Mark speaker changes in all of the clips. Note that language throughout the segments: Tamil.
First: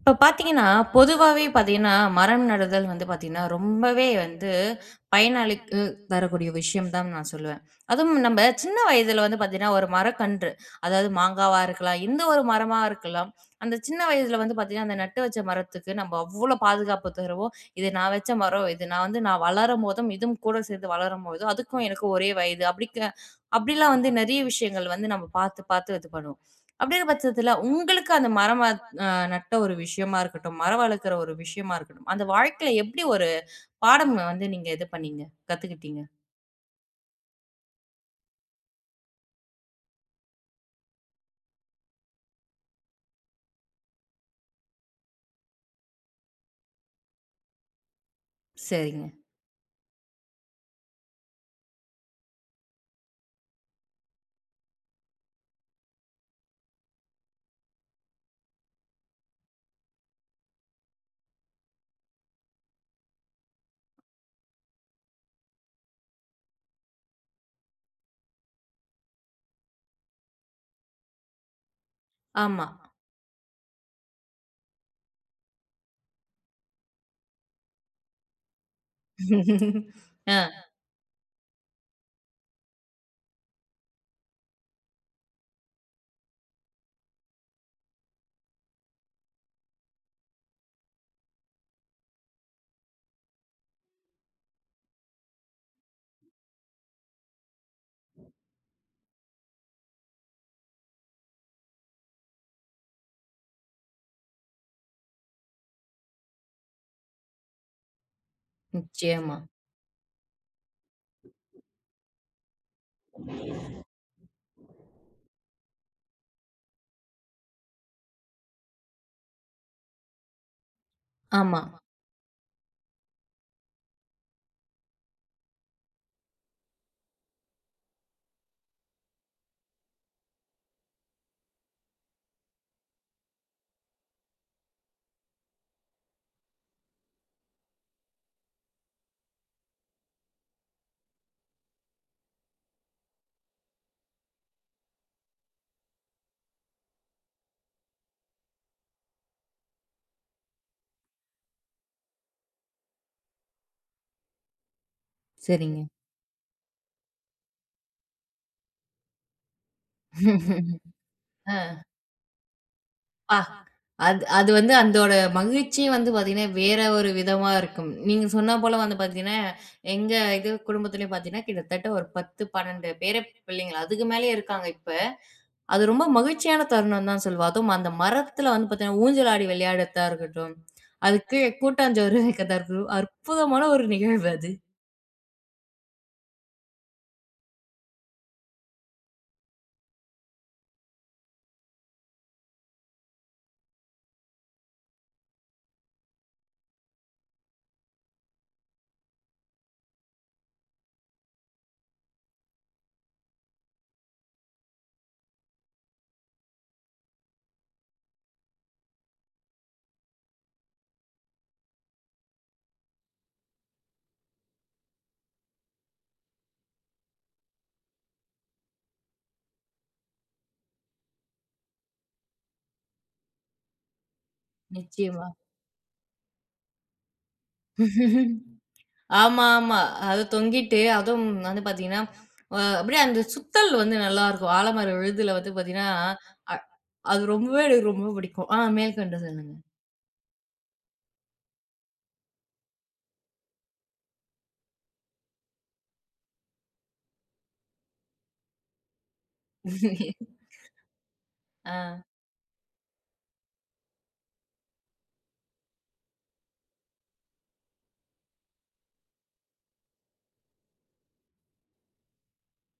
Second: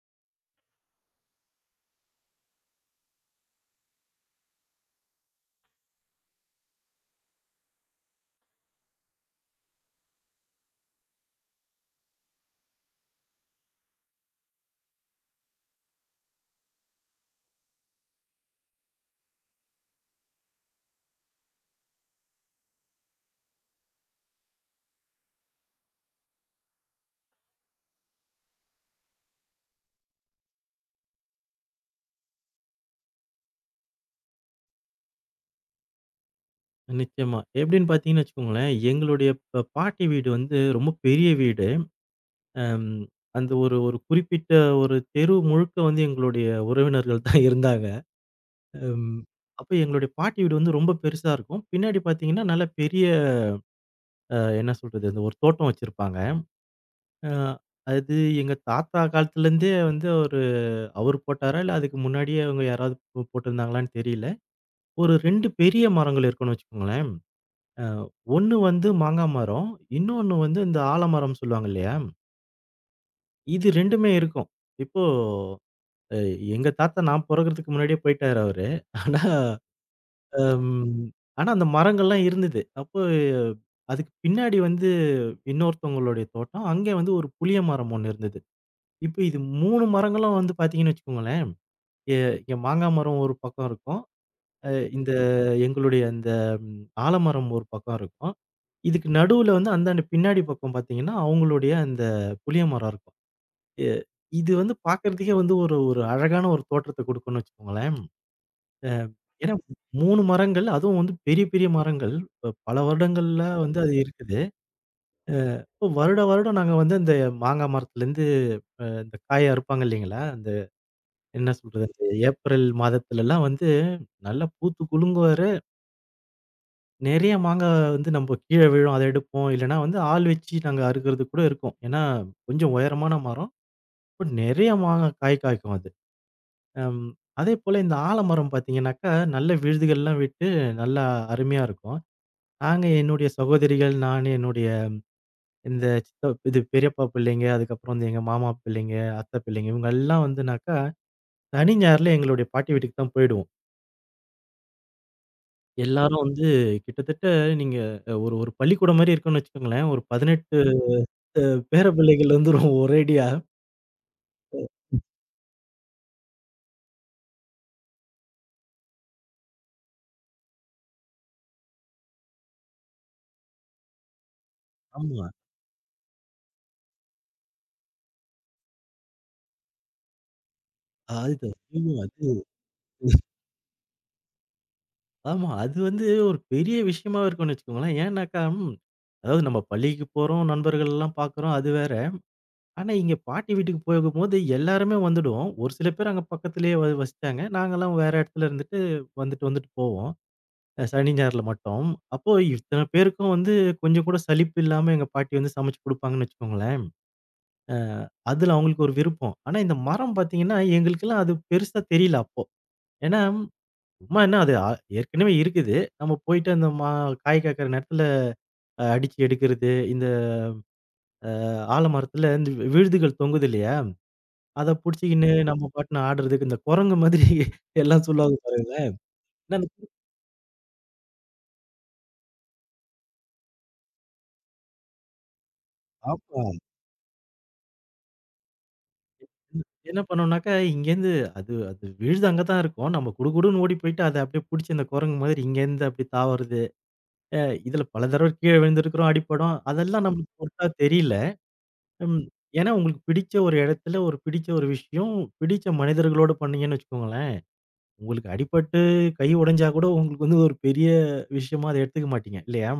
Speaker 1: இப்ப பார்த்தீங்கன்னா, பொதுவாவே பார்த்தீங்கன்னா, மரம் நடுதல் வந்து பார்த்தீங்கன்னா, ரொம்பவே வந்து பயனாளிக்கு தரக்கூடிய விஷயம் தான் நான் சொல்லுவேன். அதுவும் நம்ப சின்ன வயதில வந்து பார்த்தீங்கன்னா, ஒரு மரக்கன்று, அதாவது மாங்காவா இருக்கலாம், எந்த ஒரு மரமா இருக்கலாம். அந்த சின்ன வயதில வந்து பார்த்தீங்கன்னா, அந்த நட்டு வச்ச மரத்துக்கு நம்ப அவ்ளோ பாதுகாப்பு தருவோம். "இது நான் வச்ச மரம். இது நான் வந்து நான் வளரும்போதும், இதுவும் கூட சேர்ந்து வளரும்போதும், அதுக்கும் எனக்கும் ஒரே வயது." அப்படிலாம் வந்து நெறைய விஷயங்கள் வந்து நம்ம பார்த்து, பார்த்து இது பண்ணுவோம். அப்படிங்கிற பட்சத்தில, உங்களுக்கு அந்த மரம் அ நட்ட ஒரு விஷயமா இருக்கட்டும், மரம் வளர்க்குற ஒரு விஷயமா இருக்கட்டும், அந்த வாழ்க்கையில எப்படி ஒரு பாடம் வந்து நீங்க இது பண்ணீங்க? கத்துக்கிட்டீங்க?
Speaker 2: நிச்சயமா. எப்படின்னு பார்த்தீங்கன்னு வச்சுக்கோங்களேன், எங்களுடைய பாட்டி வீடு வந்து ரொம்ப பெரிய வீடு. அம் அந்த ஒரு ஒரு குறிப்பிட்ட ஒரு தெரு முழுக்க வந்து எங்களுடைய உறவினர்கள் தான் இருந்தாங்க.
Speaker 1: சரிங்க.
Speaker 2: ம் அப்ப எங்களுடைய பாட்டி வீடு வந்து ரொம்ப பெருசா இருக்கும். பின்னாடி பார்த்தீங்கன்னா, நல்ல பெரிய என்ன சொல்றது, அந்த ஒரு தோட்டம் வச்சிருப்பாங்க. அ அது எங்க தாத்தா காலத்துலேருந்தே வந்து அவரு அவரு போட்டாரா, இல்ல அதுக்கு முன்னாடியே அவங்க யாராவது போட்டிருந்தாங்களான்னு தெரியல. ஒரு 2 பெரிய மரங்கள் இருக்குன்னு வச்சுக்கோங்களேன். அ 1 வந்து மாங்கா மரம். இன்னொன்னு வந்து இந்த ஆலமரம் சொல்லுவாங்க இல்லையா?
Speaker 1: ஆமா.
Speaker 2: இது 2மே இருக்கும். இப்போ அ எங்க தாத்தா நான் பொறக்கறதுக்கு முன்னாடியே போயிட்டாரு அவரு. ஆனா
Speaker 1: ஆ.
Speaker 2: அம் ஆனா அந்த மரங்கள்லாம் இருந்தது. அப்போ அஹ், அதுக்கு பின்னாடி வந்து இன்னொருத்தவங்களுடைய தோட்டம். அங்கே வந்து ஒரு புளிய மரம் ஒண்ணு இருந்தது. இப்ப இது 3 மரங்களும் வந்து பார்த்தீங்கன்னு வச்சுக்கோங்களேன், எ என் மாங்கா மரம் ஒரு பக்கம் இருக்கும். அ இந்த எங்களுடைய அந்த ஆலமரம் ஒரு பக்கம் இருக்கும். இதுக்கு நடுவுல வந்து அந்தாண்ட பின்னாடி பக்கம் பார்த்தீங்கன்னா, அவங்களுடைய அந்த புளிய மரம் இருக்கும். எ இது வந்து பார்க்கறதுக்கே வந்து ஒரு ஒரு அழகான ஒரு தோற்றத்த குடுக்கும்னு வச்சுக்கோங்களேன். அ
Speaker 1: நிச்சயமா.
Speaker 2: ஏன்னா 3 மரங்கள், அதுவும் வந்து பெரிய பெரிய மரங்கள். பல வருடங்கள்ல வந்து அது இருக்குது. அ இப்போ வருட வருடம் நாங்க வந்து அந்த மாங்கா மரத்துலேருந்து இந்த காய அறுப்பாங்க இல்லைங்களா? அந்த என்ன
Speaker 1: ஆமா.
Speaker 2: சொல்றது? அந்த ஏப்ரல் மாதத்துலலாம் வந்து நல்லா பூத்து குலுங்குவாரு. நெறைய மாங்கா வந்து நம்ப கீழ விழும். அத எடுப்போம். இல்லன்னா வந்து ஆள் வச்சு நாங்க அறுக்கறது கூட இருக்கும். ஏன்னா, கொஞ்சம் உயரமான மரம். இப்ப நெறைய மாங்கா காய் காய்க்கும் அது. அம் அதேபோல இந்த ஆலமரம் பார்த்தீங்கன்னாக்கா, நல்ல விழுதுகள்லாம் விட்டு நல்லா அருமையா இருக்கும். நாங்க என்னுடைய சகோதரிகள், நானு, என்னுடைய இந்த சித்த இது பெரியப்பா பிள்ளைங்க, அதுக்கப்புறம் வந்து எங்க மாமா பிள்ளைங்க, அத்தை பிள்ளைங்க இவங்கெல்லாம் வந்துனாக்கா, சனி, ஞாயிறுல எங்களுடைய பாட்டி வீட்டுக்கு தான் போயிடுவோம்.
Speaker 1: சரிங்க.
Speaker 2: எல்லாரும் வந்து கிட்டத்தட்ட நீங்க ஒரு ஒரு பள்ளிக்கூடம் மாரி இருக்கும்னு வச்சுக்கோங்களேன். ஒரு 18
Speaker 1: ஆ.
Speaker 2: பேர பிள்ளைகள் வந்துரும் ஒரேடியா.
Speaker 1: ஆ அது அது வந்து அதோட மகிழ்ச்சியே வந்து பார்த்தீங்கன்னா, வேற ஒரு விதமா இருக்கும். நீங்க சொன்னா போல வந்து பார்த்தீங்கன்னா, எங்க இது குடும்பத்திலயும் பார்த்தீங்கன்னா, கிட்டத்தட்ட ஒரு 10, 12 பேர பிள்ளைங்க. அதுக்கு மேலயே இருக்காங்க இப்ப.
Speaker 2: ஆமா.
Speaker 1: அது ரொம்ப மகிழ்ச்சியான தருணம் தான் சொல்லுவேன். அதுவும் அந்த மரத்துல வந்து பார்த்தீங்கன்னா, ஊஞ்சலாடி விளையாடுறதா இருக்கட்டும். அதுக்கு கீழ
Speaker 2: அதுதான். ஐயோ!
Speaker 1: கூட்டாஞ்சோறு
Speaker 2: அது
Speaker 1: வைக்கிறதா இருக்கட்டும். அற்புதமான ஒரு நிகழ்வு அது.
Speaker 2: ஆமா. அது வந்து ஒரு பெரிய விஷயமாவே இருக்கும்னு வச்சுக்கோங்களேன். ஏன்னாக்கா, அதாவது நம்ம பள்ளிக்கு போறோம், நண்பர்கள்லாம் பார்க்குறோம், அது வேற. ஆனா, இங்க பாட்டி வீட்டுக்கு போகும்போது எல்லாருமே வந்துடுவோம். ஒரு சில பேர் அங்க பக்கத்திலேயே வசிச்சாங்க. நாங்கலாம் வேற இடத்துல இருந்துட்டு வந்துட்டு வந்துட்டு போவோம். சனி, ஞாயிறுல மட்டும். அப்போ இத்தன பேருக்கும் வந்து கொஞ்சம் கூட சலிப்பு இல்லாம எங்க பாட்டி வந்து சமைச்சு குடுப்பாங்கன்னு வச்சுக்கோங்களேன். அ அதுல அவங்களுக்கு ஒரு விருப்பம். ஆனா, இந்த மரம் பார்த்தீங்கன்னா, எங்களுக்கெல்லாம் அது பெருசா தெரியல அப்போ. ஏன்னா சும்மா என்ன அது ஏற்கனவே இருக்குது. நம்ம போயிட்டு அந்த காய் காய்க்கிற நேரத்துல அடிச்சு எடுக்கிறது. இந்த ஆலமரத்துல இந்த விழுதுகள் தொங்குது இல்லையா? அத
Speaker 1: நிச்சயமா.
Speaker 2: புடிச்சுக்கின்னு நம்ம பாட்டுன்னு ஆடுறதுக்கு இந்த குரங்கு மாதிரி எல்லாம் சொல்லுவாங்க பாருங்களேன்.
Speaker 1: ஆமா,
Speaker 2: ஏன்னா அந்த
Speaker 1: ஆமா. அது தொங்கிட்டு அதுவும் வந்து பார்த்தீங்கன்னா, அப்படியே அந்த சுத்தல் வந்து நல்லாருக்கும். ஆலமர விழுதுல வந்து பார்த்தீங்கன்னா, அ
Speaker 2: ஆமா.
Speaker 1: அது ரொம்பவே எனக்கு ரொம்ப பிடிக்கும். மேல்கொண்டு சொல்லுங்க.
Speaker 2: என்ன பண்ணோம்னாக்கா இங்கேருந்து அது அது விழுது அங்க தான் இருக்கும். நம்ம குடுகுடுன்னு ஓடி போயிட்டு அத அப்படியே புடிச்சு அந்த குரங்கு மாதிரி இங்கேருந்து அப்படி தாவுறது. அ இதுல பல தடவ கீழ விழுந்திருக்கிறோம், அடிபடும். அதெல்லாம் நம்மளுக்கு பெருசா தெரியல.
Speaker 1: ஆ
Speaker 2: ம். ஏன்னா உங்களுக்கு பிடிச்ச ஒரு இடத்துல, ஒரு பிடிச்ச ஒரு விஷயம், பிடிச்ச மனிதர்களோட பண்ணீங்கன்னு வச்சுக்கோங்களேன், உங்களுக்கு அடிபட்டு கை உடைஞ்சா கூட உங்களுக்கு வந்து ஒரு பெரிய விஷயமா அத எடுத்துக்க மாட்டீங்க. இல்லையா?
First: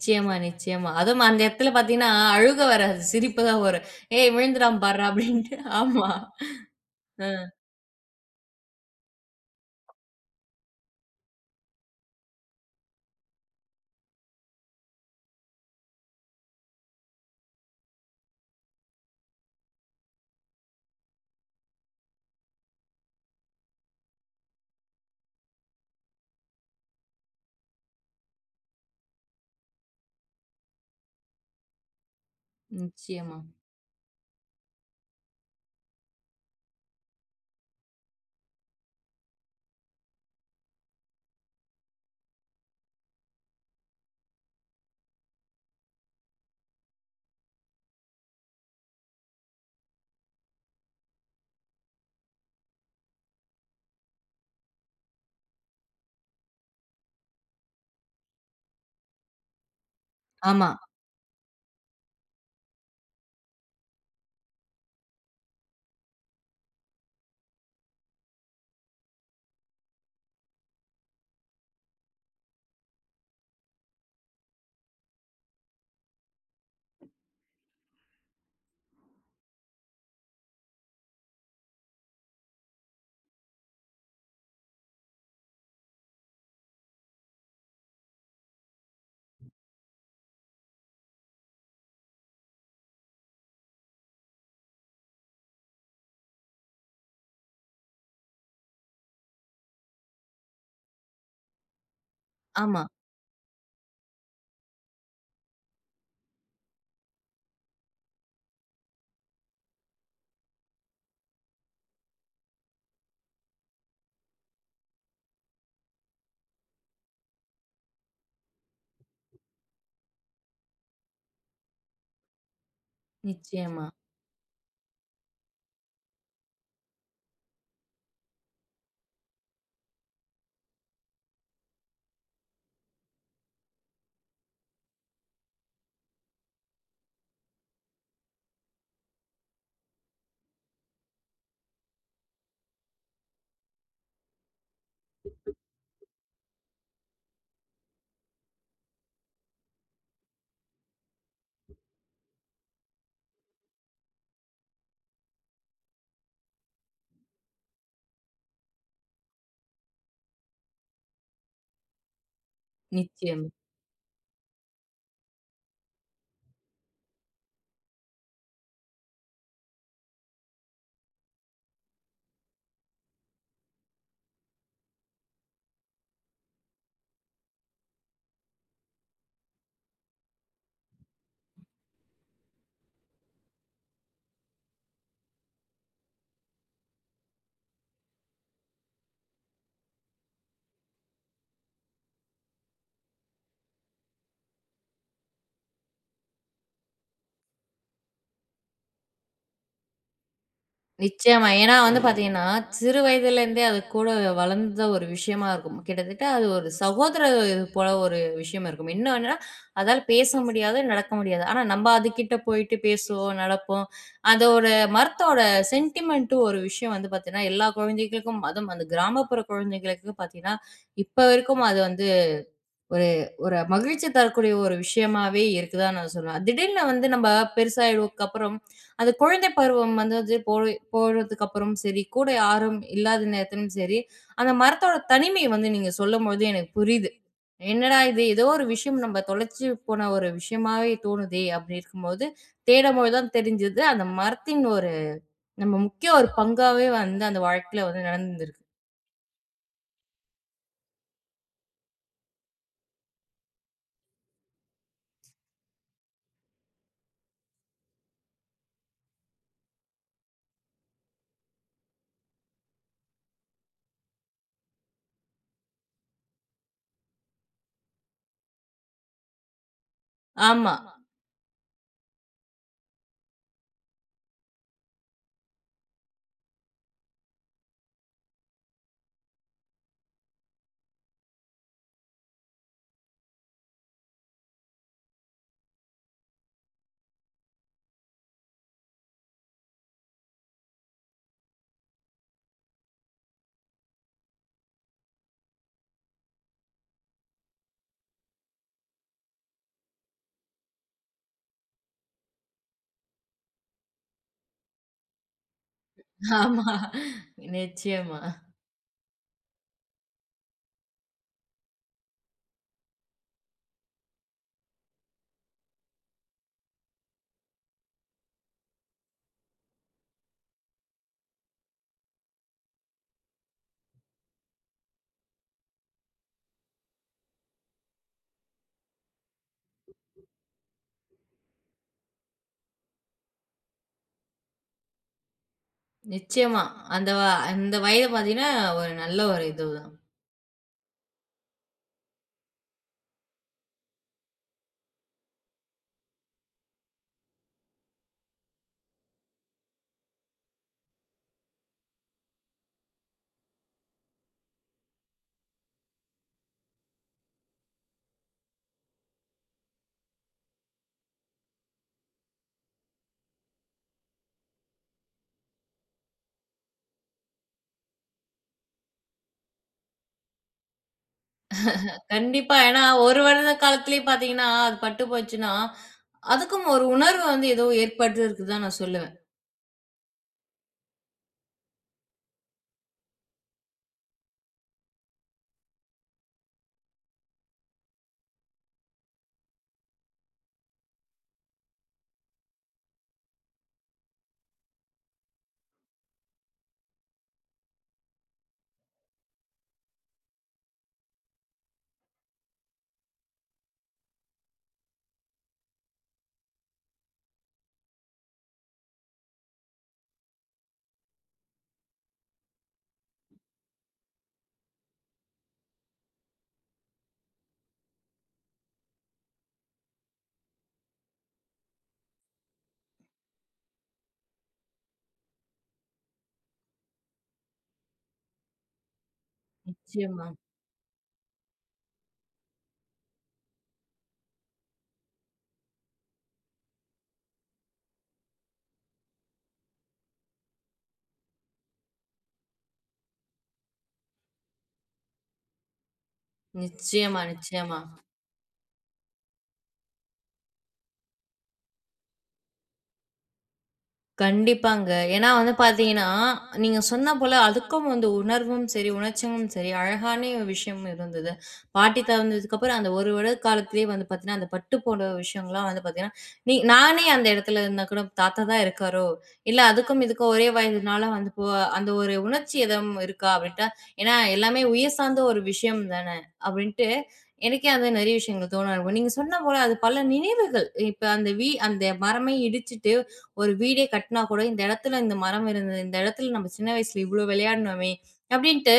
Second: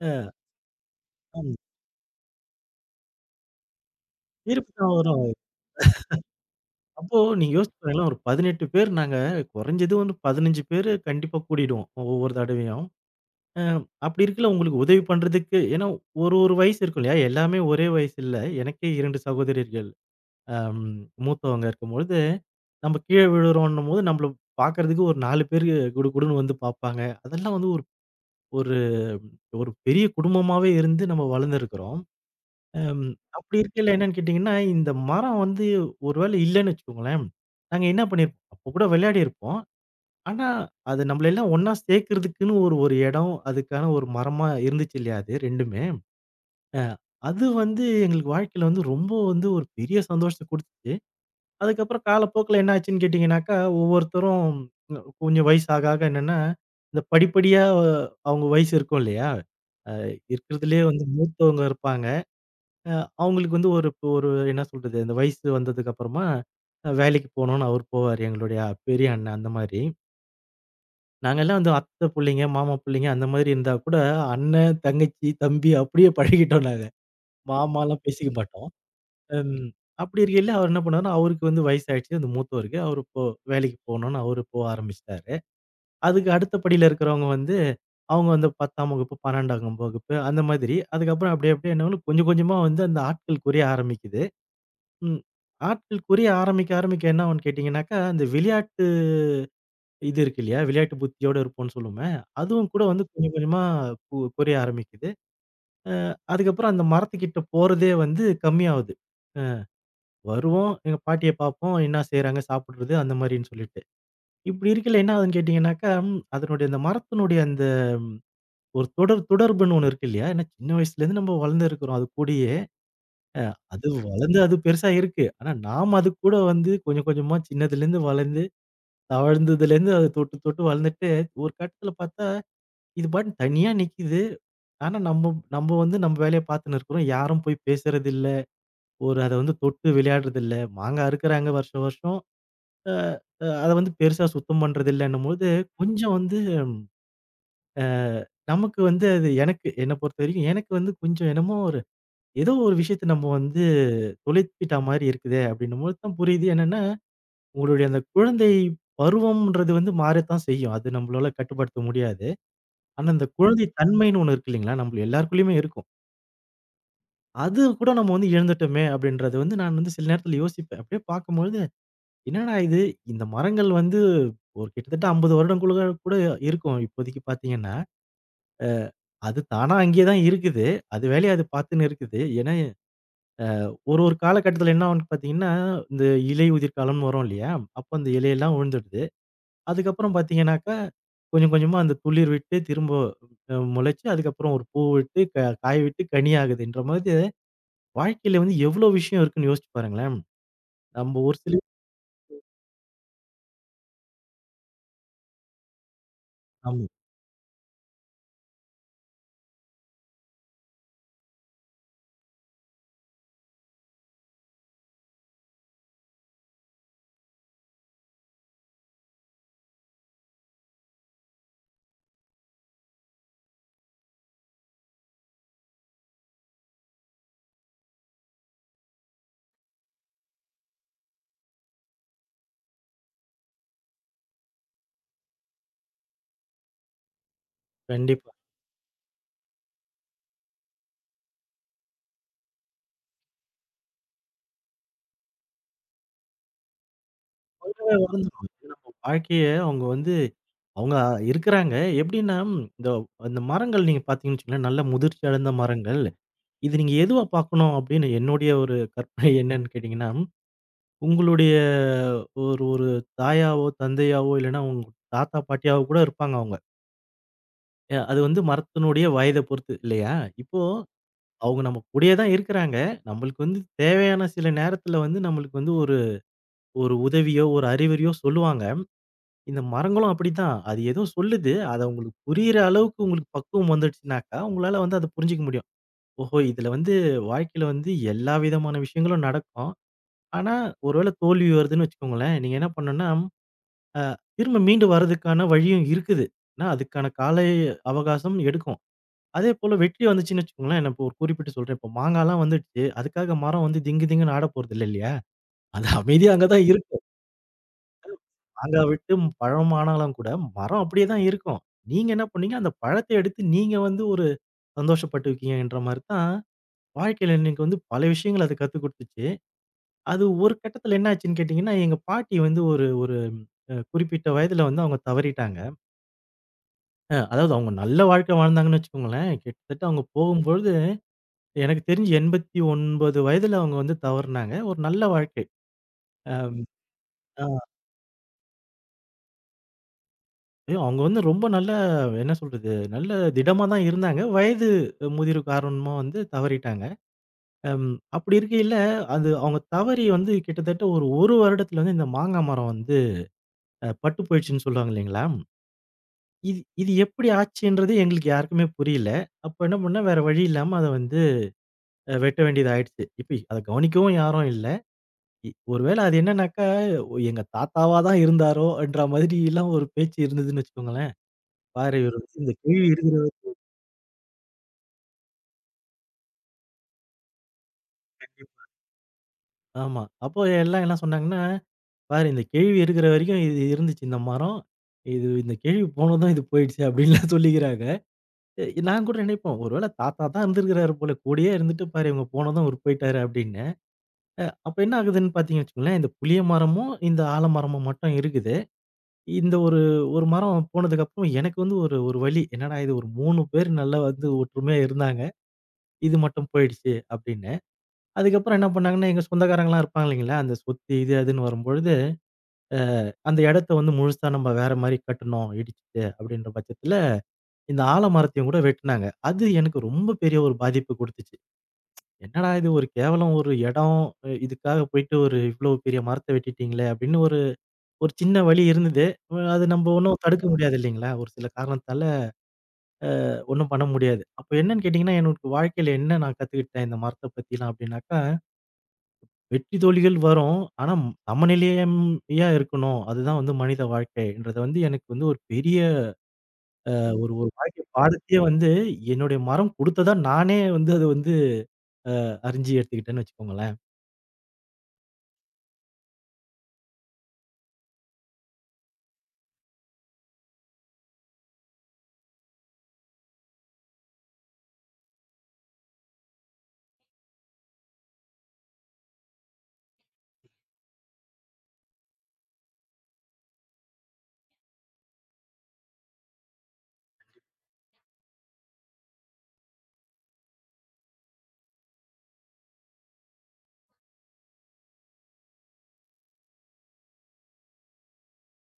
Speaker 2: அ
Speaker 1: நிச்சயமா. அதுவும் அந்த
Speaker 2: ஆமா.
Speaker 1: இடத்துல பார்த்தீங்கன்னா, அழுக வராது. சிரிப்பு தான் வரும். "ஏய்!
Speaker 2: இருப்பு
Speaker 1: விழுந்துடாம
Speaker 2: தான்
Speaker 1: பார்றா"
Speaker 2: வரும்.
Speaker 1: அப்படின்ட்டு. ஆமா.
Speaker 2: அப்போ நீங்க
Speaker 1: அ.
Speaker 2: யோசிச்சு பாருங்களேன், ஒரு 18 பேர் நாங்க குறைஞ்சது வந்து 15 பேரு கண்டிப்பா கூடிடுவோம். ஒவ்வொரு தடவையும். அ அப்படி இருக்கல உங்களுக்கு உதவி பண்றதுக்கு ஏன்னா ஒரு ஒரு வயசு இருக்கும் இல்லையா? எல்லாமே ஒரே வயசு இல்ல. எனக்கே 2 சகோதரியர்கள். அம் மூத்தவங்க இருக்கும்பொழுது, நம்ம கீழ விழுறோன்னும்போது, நம்மள பார்க்கறதுக்கு ஒரு 4 பேரு குடுகுடுன்னு வந்து பார்ப்பாங்க. அதெல்லாம் வந்து ஒரு ஒரு ஒரு பெரிய குடும்பமாவே இருந்து நம்ம வளர்ந்துருக்கிறோம். அம்
Speaker 1: நிச்சயமா.
Speaker 2: அப்படி இருக்கையில என்னன்னு கேட்டீங்கன்னா, இந்த மரம் வந்து ஒரு வேளை இல்லன்னு வச்சுக்கோங்களேன், நாங்க என்ன பண்ணியிருப்போம், அப்ப கூட விளையாடியிருப்போம். ஆனா, அது நம்மள எல்லாம் ஒண்ணா சேர்க்கிறதுக்குன்னு ஒரு ஒரு இடம், அதுக்கான ஒரு மரமா இருந்துச்சு இல்லையா அது 2மே. அ அது வந்து எங்களுக்கு வாழ்க்கையில வந்து ரொம்ப வந்து ஒரு பெரிய சந்தோஷத்த குடுத்துச்சு. அதுக்கப்புறம் காலப்போக்குல என்ன ஆச்சுன்னு கேட்டீங்கன்னாக்கா, ஒவ்வொருத்தரும் கொஞ்சம் வயசு ஆக, ஆக என்னன்னா, இந்த படிப்படியா அவங்க வயசு இருக்கும் இல்லையா? அ
Speaker 1: ஆமா,
Speaker 2: இருக்கிறதுலயே வந்து மூத்தவங்க இருப்பாங்க. அ அவங்களுக்கு வந்து ஒரு இப்போ ஒரு என்ன சொல்றது, இந்த வயசு வந்ததுக்கு அப்புறமா வேலைக்கு போணும்னு அவர் போவாரு. எங்களுடைய பெரிய அண்ணன் அந்த மாரி. நாங்கலாம் வந்து அத்தை புள்ளைங்க, மாமா புள்ளைங்க அந்த மாதிரி இருந்தா கூட, அண்ணன், தங்கச்சி, தம்பி அப்படியே பழகிட்டோம் நாங்க. மாமாலாம் பேசிக்க மாட்டோம். ம். அப்படி இருக்கையில அவர் என்ன பண்ணாருன்னா, அவருக்கு வந்து வயசாயிடுச்சு. அந்த மூத்தவருக்கு. அவரு இப்போ வேலைக்கு போணும்ன்னு அவரு போக ஆரம்பிச்சுட்டாரு. அதுக்கு அடுத்த படியில இருக்கிறவங்க வந்து, அவங்க வந்து 10ஆம் வகுப்பு, 12ஆம் வகுப்பு அந்த மாதிரி. அதுக்கப்புறம் அப்படியே அப்படியே என்ன ஆகும்னு கொஞ்சம் கொஞ்சமா வந்து அந்த ஆட்கள் குறைய ஆரம்பிக்குது. ம். ஆட்கள் குறைய ஆரம்பிக்க ஆரம்பிக்க என்ன ஆகும்ன்னு கேட்டீங்கன்னாக்கா, அந்த விளையாட்டு இது இருக்கு இல்லையா? விளையாட்டு புத்தியோட இருப்போம்ன்னு சொல்லுவோமே, அதுவும் கூட
Speaker 1: ஆமா.
Speaker 2: வந்து கொஞ்சம் கொஞ்சமா குறைய ஆரம்பிக்குது. அ அதுக்கப்புறம் அந்த மரத்துக்கிட்ட போறதே வந்து கம்மியாவுது. வருவோம். எங்க பாட்டிய பார்ப்போம். என்ன செய்றாங்க? சாப்பிடுறது அந்த மாரின்னு சொல்லிட்டு. இப்படி இருக்கையில என்ன ஆகுதுன்னு கேட்டீங்கன்னாக்கா, அதனுடைய அந்த மரத்தினுடைய அந்த ஒரு தொடர்புன்னு ஒண்ணு இருக்கு இல்லையா? ஏன்னா சின்ன வயசுலேருந்து நம்ம வளர்ந்துருக்கிறோம் அது கூடயே.
Speaker 1: நிச்சயமா,
Speaker 2: அது வளர்ந்து அது பெருசா இருக்கு. ஆனா நாம அது கூட வந்து கொஞ்சம் கொஞ்சமா சின்னதுலேருந்து வளர்ந்து, தவழ்ந்ததுலேருந்து அது தொட்டு தொட்டு வளர்ந்துட்டு, ஒரு கட்டத்தில பார்த்தா இது பாட்டுன்னு தனியா நிக்குது. ஆனா நம்ம நம்ம வந்து நம்ம வேலைய பார்த்துன்னு இருக்கிறோம். யாரும் போய் பேசுறதில்ல. ஒரு அத வந்து தொட்டு விளையாடுறதில்ல. மாங்கா அறுக்குறாங்க வருஷம் வருஷம். அ அ அத வந்து பெருசா சுத்தம் பண்றதில்லன்னும்போது, கொஞ்சம் வந்து அ நமக்கு வந்து அது எனக்கு என்ன பொறுத்தவரைக்கும் எனக்கு வந்து கொஞ்சம் என்னமோ ஒரு ஏதோ ஒரு விஷயத்த நம்ம வந்து தொலைத்துட்டா மாரி இருக்குதே! அப்டின்னும்போது தான் புரியுது. என்னன்னா, உங்களுடைய அந்த குழந்தை பருவம்ன்றது வந்து மாறத்தான் செய்யும். அது நம்மளால கட்டுப்படுத்த முடியாது. ஆனா, அந்த
Speaker 1: நிச்சயமா,
Speaker 2: குழந்தை தன்மைன்னு ஒண்ணு இருக்கு இல்லைங்களா? நம்ம எல்லாருக்குள்ளயுமே இருக்கும். அது கூட நம்ம வந்து இழந்துட்டோமே! அப்டின்றத வந்து நான் வந்து சில நேரத்தில யோசிப்பேன். அப்டியே பார்க்கும்பொழுது என்னடா இது! இந்த மரங்கள் வந்து ஒரு கிட்டத்தட்ட 50 வருடங்களுக்குள்ள கூட இருக்கும். இப்போதைக்கு பார்த்தீங்கன்னா, அ அது தானா அங்கேயே தான் இருக்குது. அது வேலைய அது பார்த்துன்னு இருக்குது. ஏன்னா, ஒரு ஒரு காலகட்டத்தில என்ன ஆகும்ன்னு பார்த்தீங்கன்னா, இந்த இலை உதிர்காலம்னு வரும் இல்லையா? அப்போ அந்த இலையெல்லாம் உழுந்துடுது. அதுக்கப்புறம் பார்த்தீங்கன்னாக்கா, கொஞ்சம் கொஞ்சமா அந்த துளிர் விட்டு திரும்ப முளைச்சு, அதுக்கப்புறம் ஒரு பூ விட்டு, காய் விட்டு, கனி ஆகுதுன்ற மாதிரி வாழ்க்கையில வந்து எவ்வளோ விஷயம் இருக்குன்னு யோசிச்சு பாருங்களேன். நம்ம ஒரு
Speaker 1: நிச்சயமா.
Speaker 2: சில
Speaker 1: ஏன்னா வந்து பார்த்தீங்கன்னா, சிறு வயதிலேருந்தே அது கூட வளர்ந்த ஒரு விஷயமா இருக்கும். கிட்டத்தட்ட அது ஒரு
Speaker 2: ஆமா.
Speaker 1: சகோதர இது போல ஒரு விஷயம் இருக்கும். இன்னும் என்னன்னா, அதால பேச முடியாது, நடக்க முடியாது. ஆனா நம்ம அதுகிட்ட போயிட்டு பேசுவோம், நடப்போம். அதோட மரத்தோட சென்டிமெண்ட் ஒரு விஷயம் வந்து பார்த்தீங்கன்னா, எல்லா குழந்தைகளுக்கும் அதுவும் அந்த கிராமப்புற குழந்தைகளுக்கு பார்த்தீங்கன்னா, இப்ப வரைக்கும் அது வந்து ஒரு ஒரு மகிழ்ச்சி தரக்கூடிய ஒரு விஷயமாவே இருக்குதான்னு நான் சொல்லுவேன். திடீர்னு வந்து நம்ம பெருசாயிடுவதுக்கு அப்புறம், அது குழந்தை பருவம் வந்து வந்து போய் போறதுக்கு அப்புறம் சரி, கூட யாரும் இல்லாத நேரத்திலும் சரி, அந்த மரத்தோட தனிமை வந்து நீங்க சொல்லும்பொழுது எனக்கு புரியுது. என்னடா இது!
Speaker 2: கண்டிப்பா.
Speaker 1: ஏதோ ஒரு விஷயம் நம்ம தொலைச்சு போன ஒரு விஷயமாவே தோணுதே! அப்படி இருக்கும்போது, தேடும்போது தான் தெரிஞ்சது, அந்த மரத்தின் ஒரு நம்ம முக்கிய ஒரு பங்காவே வந்து அந்த வாழ்க்கையில வந்து நடந்திருக்கு.
Speaker 2: வாழ்க்கைய அவங்க வந்து அவங்க இருக்கிறாங்க. எப்படின்னா, இந்த அந்த மரங்கள் நீங்க பார்த்தீங்கன்னு வச்சுக்கோங்களேன், நல்ல முதிர்ச்சி அடைந்த மரங்கள். இது நீங்க எதுவா பார்க்கணும் அப்படின்னு என்னுடைய ஒரு கற்பனை என்னன்னு கேட்டீங்கன்னா, உங்களுடைய ஒரு ஒரு தாயாவோ, தந்தையாவோ இல்லைன்னா உங்க தாத்தா, பாட்டியாவோ கூட இருப்பாங்க அவங்க. அது வந்து மரத்தினுடைய வயத பொறுத்து இல்லையா? இப்போ
Speaker 1: ஆமா,
Speaker 2: அவங்க நம்ம கூடயே தான் இருக்கிறாங்க. நம்மளுக்கு வந்து தேவையான சில நேரத்தில வந்து நம்மளுக்கு வந்து ஒரு ஒரு உதவியோ, ஒரு அறிவுரையோ சொல்லுவாங்க. இந்த மரங்களும் அப்படித்தான். அது ஏதோ சொல்லுது. அத உங்களுக்கு புரியிற அளவுக்கு உங்களுக்கு பக்குவம் வந்துடுச்சுனாக்கா, உங்களால வந்து அத புரிஞ்சுக்க முடியும். ஓஹோ! இதுல வந்து வாழ்க்கையில வந்து எல்லா விதமான விஷயங்களும் நடக்கும். ஆனா, ஒரு வேள தோல்வி வருதுன்னு வச்சுக்கோங்களேன், நீங்க என்ன பண்ணணும்னா, அ திரும்ப மீண்டு வர்றதுக்கான வழியும் இருக்குது. ஆனா, அதுக்கான கால அவகாசம் எடுக்கும். அதேபோல வெற்றி வந்துச்சுன்னு வச்சுக்கோங்களேன், நான் இப்போ ஒரு குறிப்பிட்டு சொல்றேன். இப்போ மாங்காலாம் வந்துடுச்சு. அதுக்காக மரம் வந்து திங்கு திங்குன்னு ஆட போறதில்ல இல்லையா? அது அமைதியா அங்க தான்
Speaker 1: ஆமா.
Speaker 2: இருக்கும்.
Speaker 1: நிச்சயமா.
Speaker 2: அங்க விட்டு பழமானாலும் கூட, மரம் அப்படியே தான் இருக்கும். நீங்க என்ன பண்ணீங்க, அந்த பழத்த எடுத்து நீங்க வந்து ஒரு சந்தோஷப்பட்டுருக்கீங்கன்ற மாரி தான், வாழ்க்கையில எனக்கு வந்து பல விஷயங்கள் அது கத்துக் குடுத்துச்சு. அது ஒரு கட்டத்துல என்ன ஆச்சுன்னு கேட்டீங்கன்னா, எங்க பாட்டி வந்து ஒரு ஒரு குறிப்பிட்ட வயதுல வந்து அவங்க தவறிட்டாங்க. அதாவது அவங்க நல்ல வாழ்க்கை வாழ்ந்தாங்கன்னு வச்சுக்கோங்களேன். கிட்டத்தட்ட அவங்க போகும்பொழுது எனக்கு தெரிஞ்சு 89 வயதுல அவங்க வந்து தவறுனாங்க. ஒரு நல்ல வாழ்க்கை.
Speaker 1: நிச்சயமா. அந்த வ
Speaker 2: அ
Speaker 1: அந்த வயது பார்த்தீங்கன்னா, ஒரு நல்ல ஒரு இது தான்.
Speaker 2: ஐயோ! அவங்க வந்து ரொம்ப நல்ல என்ன சொல்றது? நல்ல திடமா தான் இருந்தாங்க. வயது முதிர்வு காரணமா வந்து தவறிட்டாங்க. அம் அப்படி இருக்கையில, அது அவங்க தவறி வந்து கிட்டத்தட்ட ஒரு 1 வருடத்துல வந்து இந்த மாங்கா மரம் வந்து பட்டு போயிடுச்சுன்னு சொல்லுவாங்க இல்லைங்களா? இது இது எப்படி ஆச்சுன்றது எங்களுக்கு யாருக்குமே புரியல. அப்ப என்ன பண்ணேன், வேற வழி இல்லாம அத வந்து வெட்ட வேண்டியது ஆயிடுச்சு. இப்ப அத கவனிக்கவும் யாரும் இல்ல. ஒருவேள அது என்னன்னாக்கா, ஓ, எங்க தாத்தாவா தான் இருந்தாரோ! என்ற மாதிரிலாம் ஒரு பேச்சு இருந்ததுன்னு வச்சுக்கோங்களேன். பாரு இவரு வந்து இந்த
Speaker 1: கண்டிப்பா. ஏன்னா,
Speaker 2: கேள்வி இருக்கிற
Speaker 1: 1 வருட காலத்திலேயே பார்த்தீங்கன்னா, அது பட்டு போச்சுன்னா, அதுக்கும் ஒரு உணர்வு வந்து ஏதோ ஏற்பட்டிருக்கு தான் நான் சொல்லுவேன்.
Speaker 2: ஆமா. அப்போ எல்லாம் என்ன சொன்னாங்கன்னா, "பாரு இந்த கேழ்வி இருக்கிற வரைக்கும் இது இருந்துச்சு இந்த மரம். இது இந்த கேழ்வி போனதும் இது போயிடுச்சு" அப்படின்லாம் சொல்லிக்கிறாங்க. நான் கூட நினைப்போம், "ஒருவேளை தாத்தா தான் இருந்திருக்கிறாரு போல. கூடயே இருந்துட்டு பாரு இவங்க போனதும் அவரு போயிட்டாரு" அப்படின்னு. அப்ப என்ன ஆகுதுன்னு பார்த்தீங்கன்னு வச்சுக்கோங்களேன், இந்த புளிய மரமும், இந்த ஆலமரமும் மட்டும் இருக்குது. இந்த ஒரு ஒரு மரம் போனதுக்கப்புறம் எனக்கு வந்து ஒரு ஒரு வலி. என்னடா இது ஒரு 3 பேர் நல்லா வந்து ஒற்றுமையா இருந்தாங்க. இது மட்டும் போயிடுச்சு அப்படின்னு. அதுக்கப்புறம் என்ன பண்ணாங்கன்னா, எங்க சொந்தக்காரங்கலாம் இருப்பாங்க இல்லைங்களா? அந்த சொத்து இது அதுன்னு வரும்பொழுது அ அந்த இடத்த வந்து முழுசா நம்ம வேற மாரி கட்டணும் இடிச்சுட்டு அப்படின்ற பட்சத்துல, இந்த ஆலமரத்தையும் கூட வெட்டுனாங்க. அது எனக்கு ரொம்ப பெரிய ஒரு பாதிப்பு குடுத்துச்சு. என்னடா இது ஒரு கேவலம் ஒரு இடம், இதுக்காக போயிட்டு ஒரு இவ்வளோ பெரிய மரத்த வெட்டிட்டீங்களே அப்படின்னு ஒரு ஒரு சின்ன வழி இருந்தது. அது நம்ம ஒண்ணும்
Speaker 1: நிச்சயமா,
Speaker 2: தடுக்க முடியாது இல்லைங்களா? ஒரு சில காரணத்தால ஒண்ணும் பண்ண முடியாது. அப்ப என்னன்னு கேட்டீங்கன்னா, என்னோட வாழ்க்கையில என்ன நான் கத்துக்கிட்டேன் இந்த மரத்த பத்திலாம் அப்படின்னாக்கா, வெற்றி தோல்விகள் வரும். ஆனா சமநிலையம்யா இருக்கணும். அதுதான் வந்து மனித வாழ்க்கைன்றத வந்து எனக்கு வந்து ஒரு பெரிய
Speaker 1: நிச்சயமா,
Speaker 2: ஒரு ஒரு
Speaker 1: நிச்சயமா.
Speaker 2: வாய்க்கு பாடத்தையே வந்து என்னுடைய மரம் குடுத்ததா நானே வந்து அத வந்து அறிஞ்சு எடுத்துக்கிட்டேன்னு வச்சுக்கோங்களேன்.
Speaker 1: கண்டிப்பாங்க. ஏன்னா வந்து பார்த்தீங்கன்னா, நீங்க சொன்னா போல அதுக்கும் வந்து உணர்வும் சரி, உணர்ச்சியும் சரி, அழகான விஷயம் இருந்தது. பாட்டி தவந்ததுக்கப்புறம் அந்த ஒரு வருட காலத்திலேயே வந்து பார்த்தீங்கன்னா, அந்த பட்டு போட விஷயங்கள்லாம் வந்து பார்த்தீங்கன்னா, நானே அந்த இடத்துல இருந்தா கூட தாத்தா தான் இருக்காரோ! இல்ல அதுக்கும் இதுக்கும் ஒரே வயதுனால வந்து அந்த ஒரு உணர்ச்சி எதுவும் இருக்கா? அப்படின்ட்டா ஏன்னா எல்லாமே உயிர் சார்ந்த ஒரு விஷயம் தான. அப்படின்ட்டு எனக்கே அது நிறைய விஷயங்கள் தோண ஆரம்பிக்கும். நீங்க சொன்ன போல அது பல நினைவுகள். இப்ப அந்த மரமே இடிச்சிட்டு ஒரு வீடே கட்டினா கூட, இந்த இடத்துல இந்த மரம் இருந்தது. இந்த இடத்துல நம்ம சின்ன வயசுல இவ்ளோ விளையாடினோமே! அப்பிடின்ட்டு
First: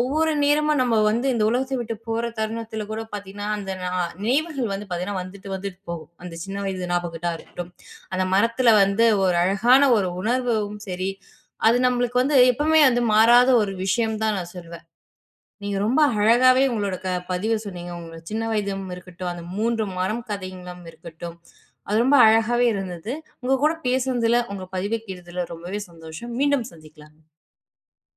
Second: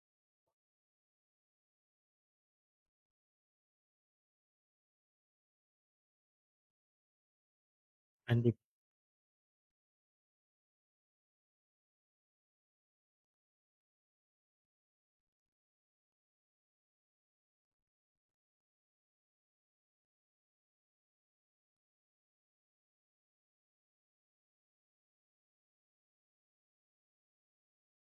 Speaker 1: ஒவ்வொரு நேரமும் நம்ம வந்து இந்த உலகத்த விட்டு போற தருணத்தில கூட பார்த்தீங்கன்னா, அந்த நா நினைவுகள் வந்து பார்த்தீங்கன்னா, வந்துட்டு, வந்துட்டு போகும். அந்த சின்ன வயது ஞாபகத்தா இருக்கட்டும். அந்த
Speaker 2: அண்ட்
Speaker 1: மரத்தில வந்து ஒரு அழகான ஒரு உணர்வும் சரி, அது நம்மளுக்கு வந்து எப்பவுமே வந்து மாறாத ஒரு விஷயம் தான் நான் சொல்வேன். நீங்க ரொம்ப அழகாவே உங்களோட பதிவு சொன்னீங்க. உங்களோட சின்ன வயதும் இருக்கட்டும், அந்த 3 மரம் கதைங்களும் இருக்கட்டும். அது ரொம்ப அழகாவே இருந்தது. உங்க கூட பேசுனதுல, உங்க பதிவை கேட்டதுல ரொம்பவே சந்தோஷம். மீண்டும் சந்திக்கலாம்.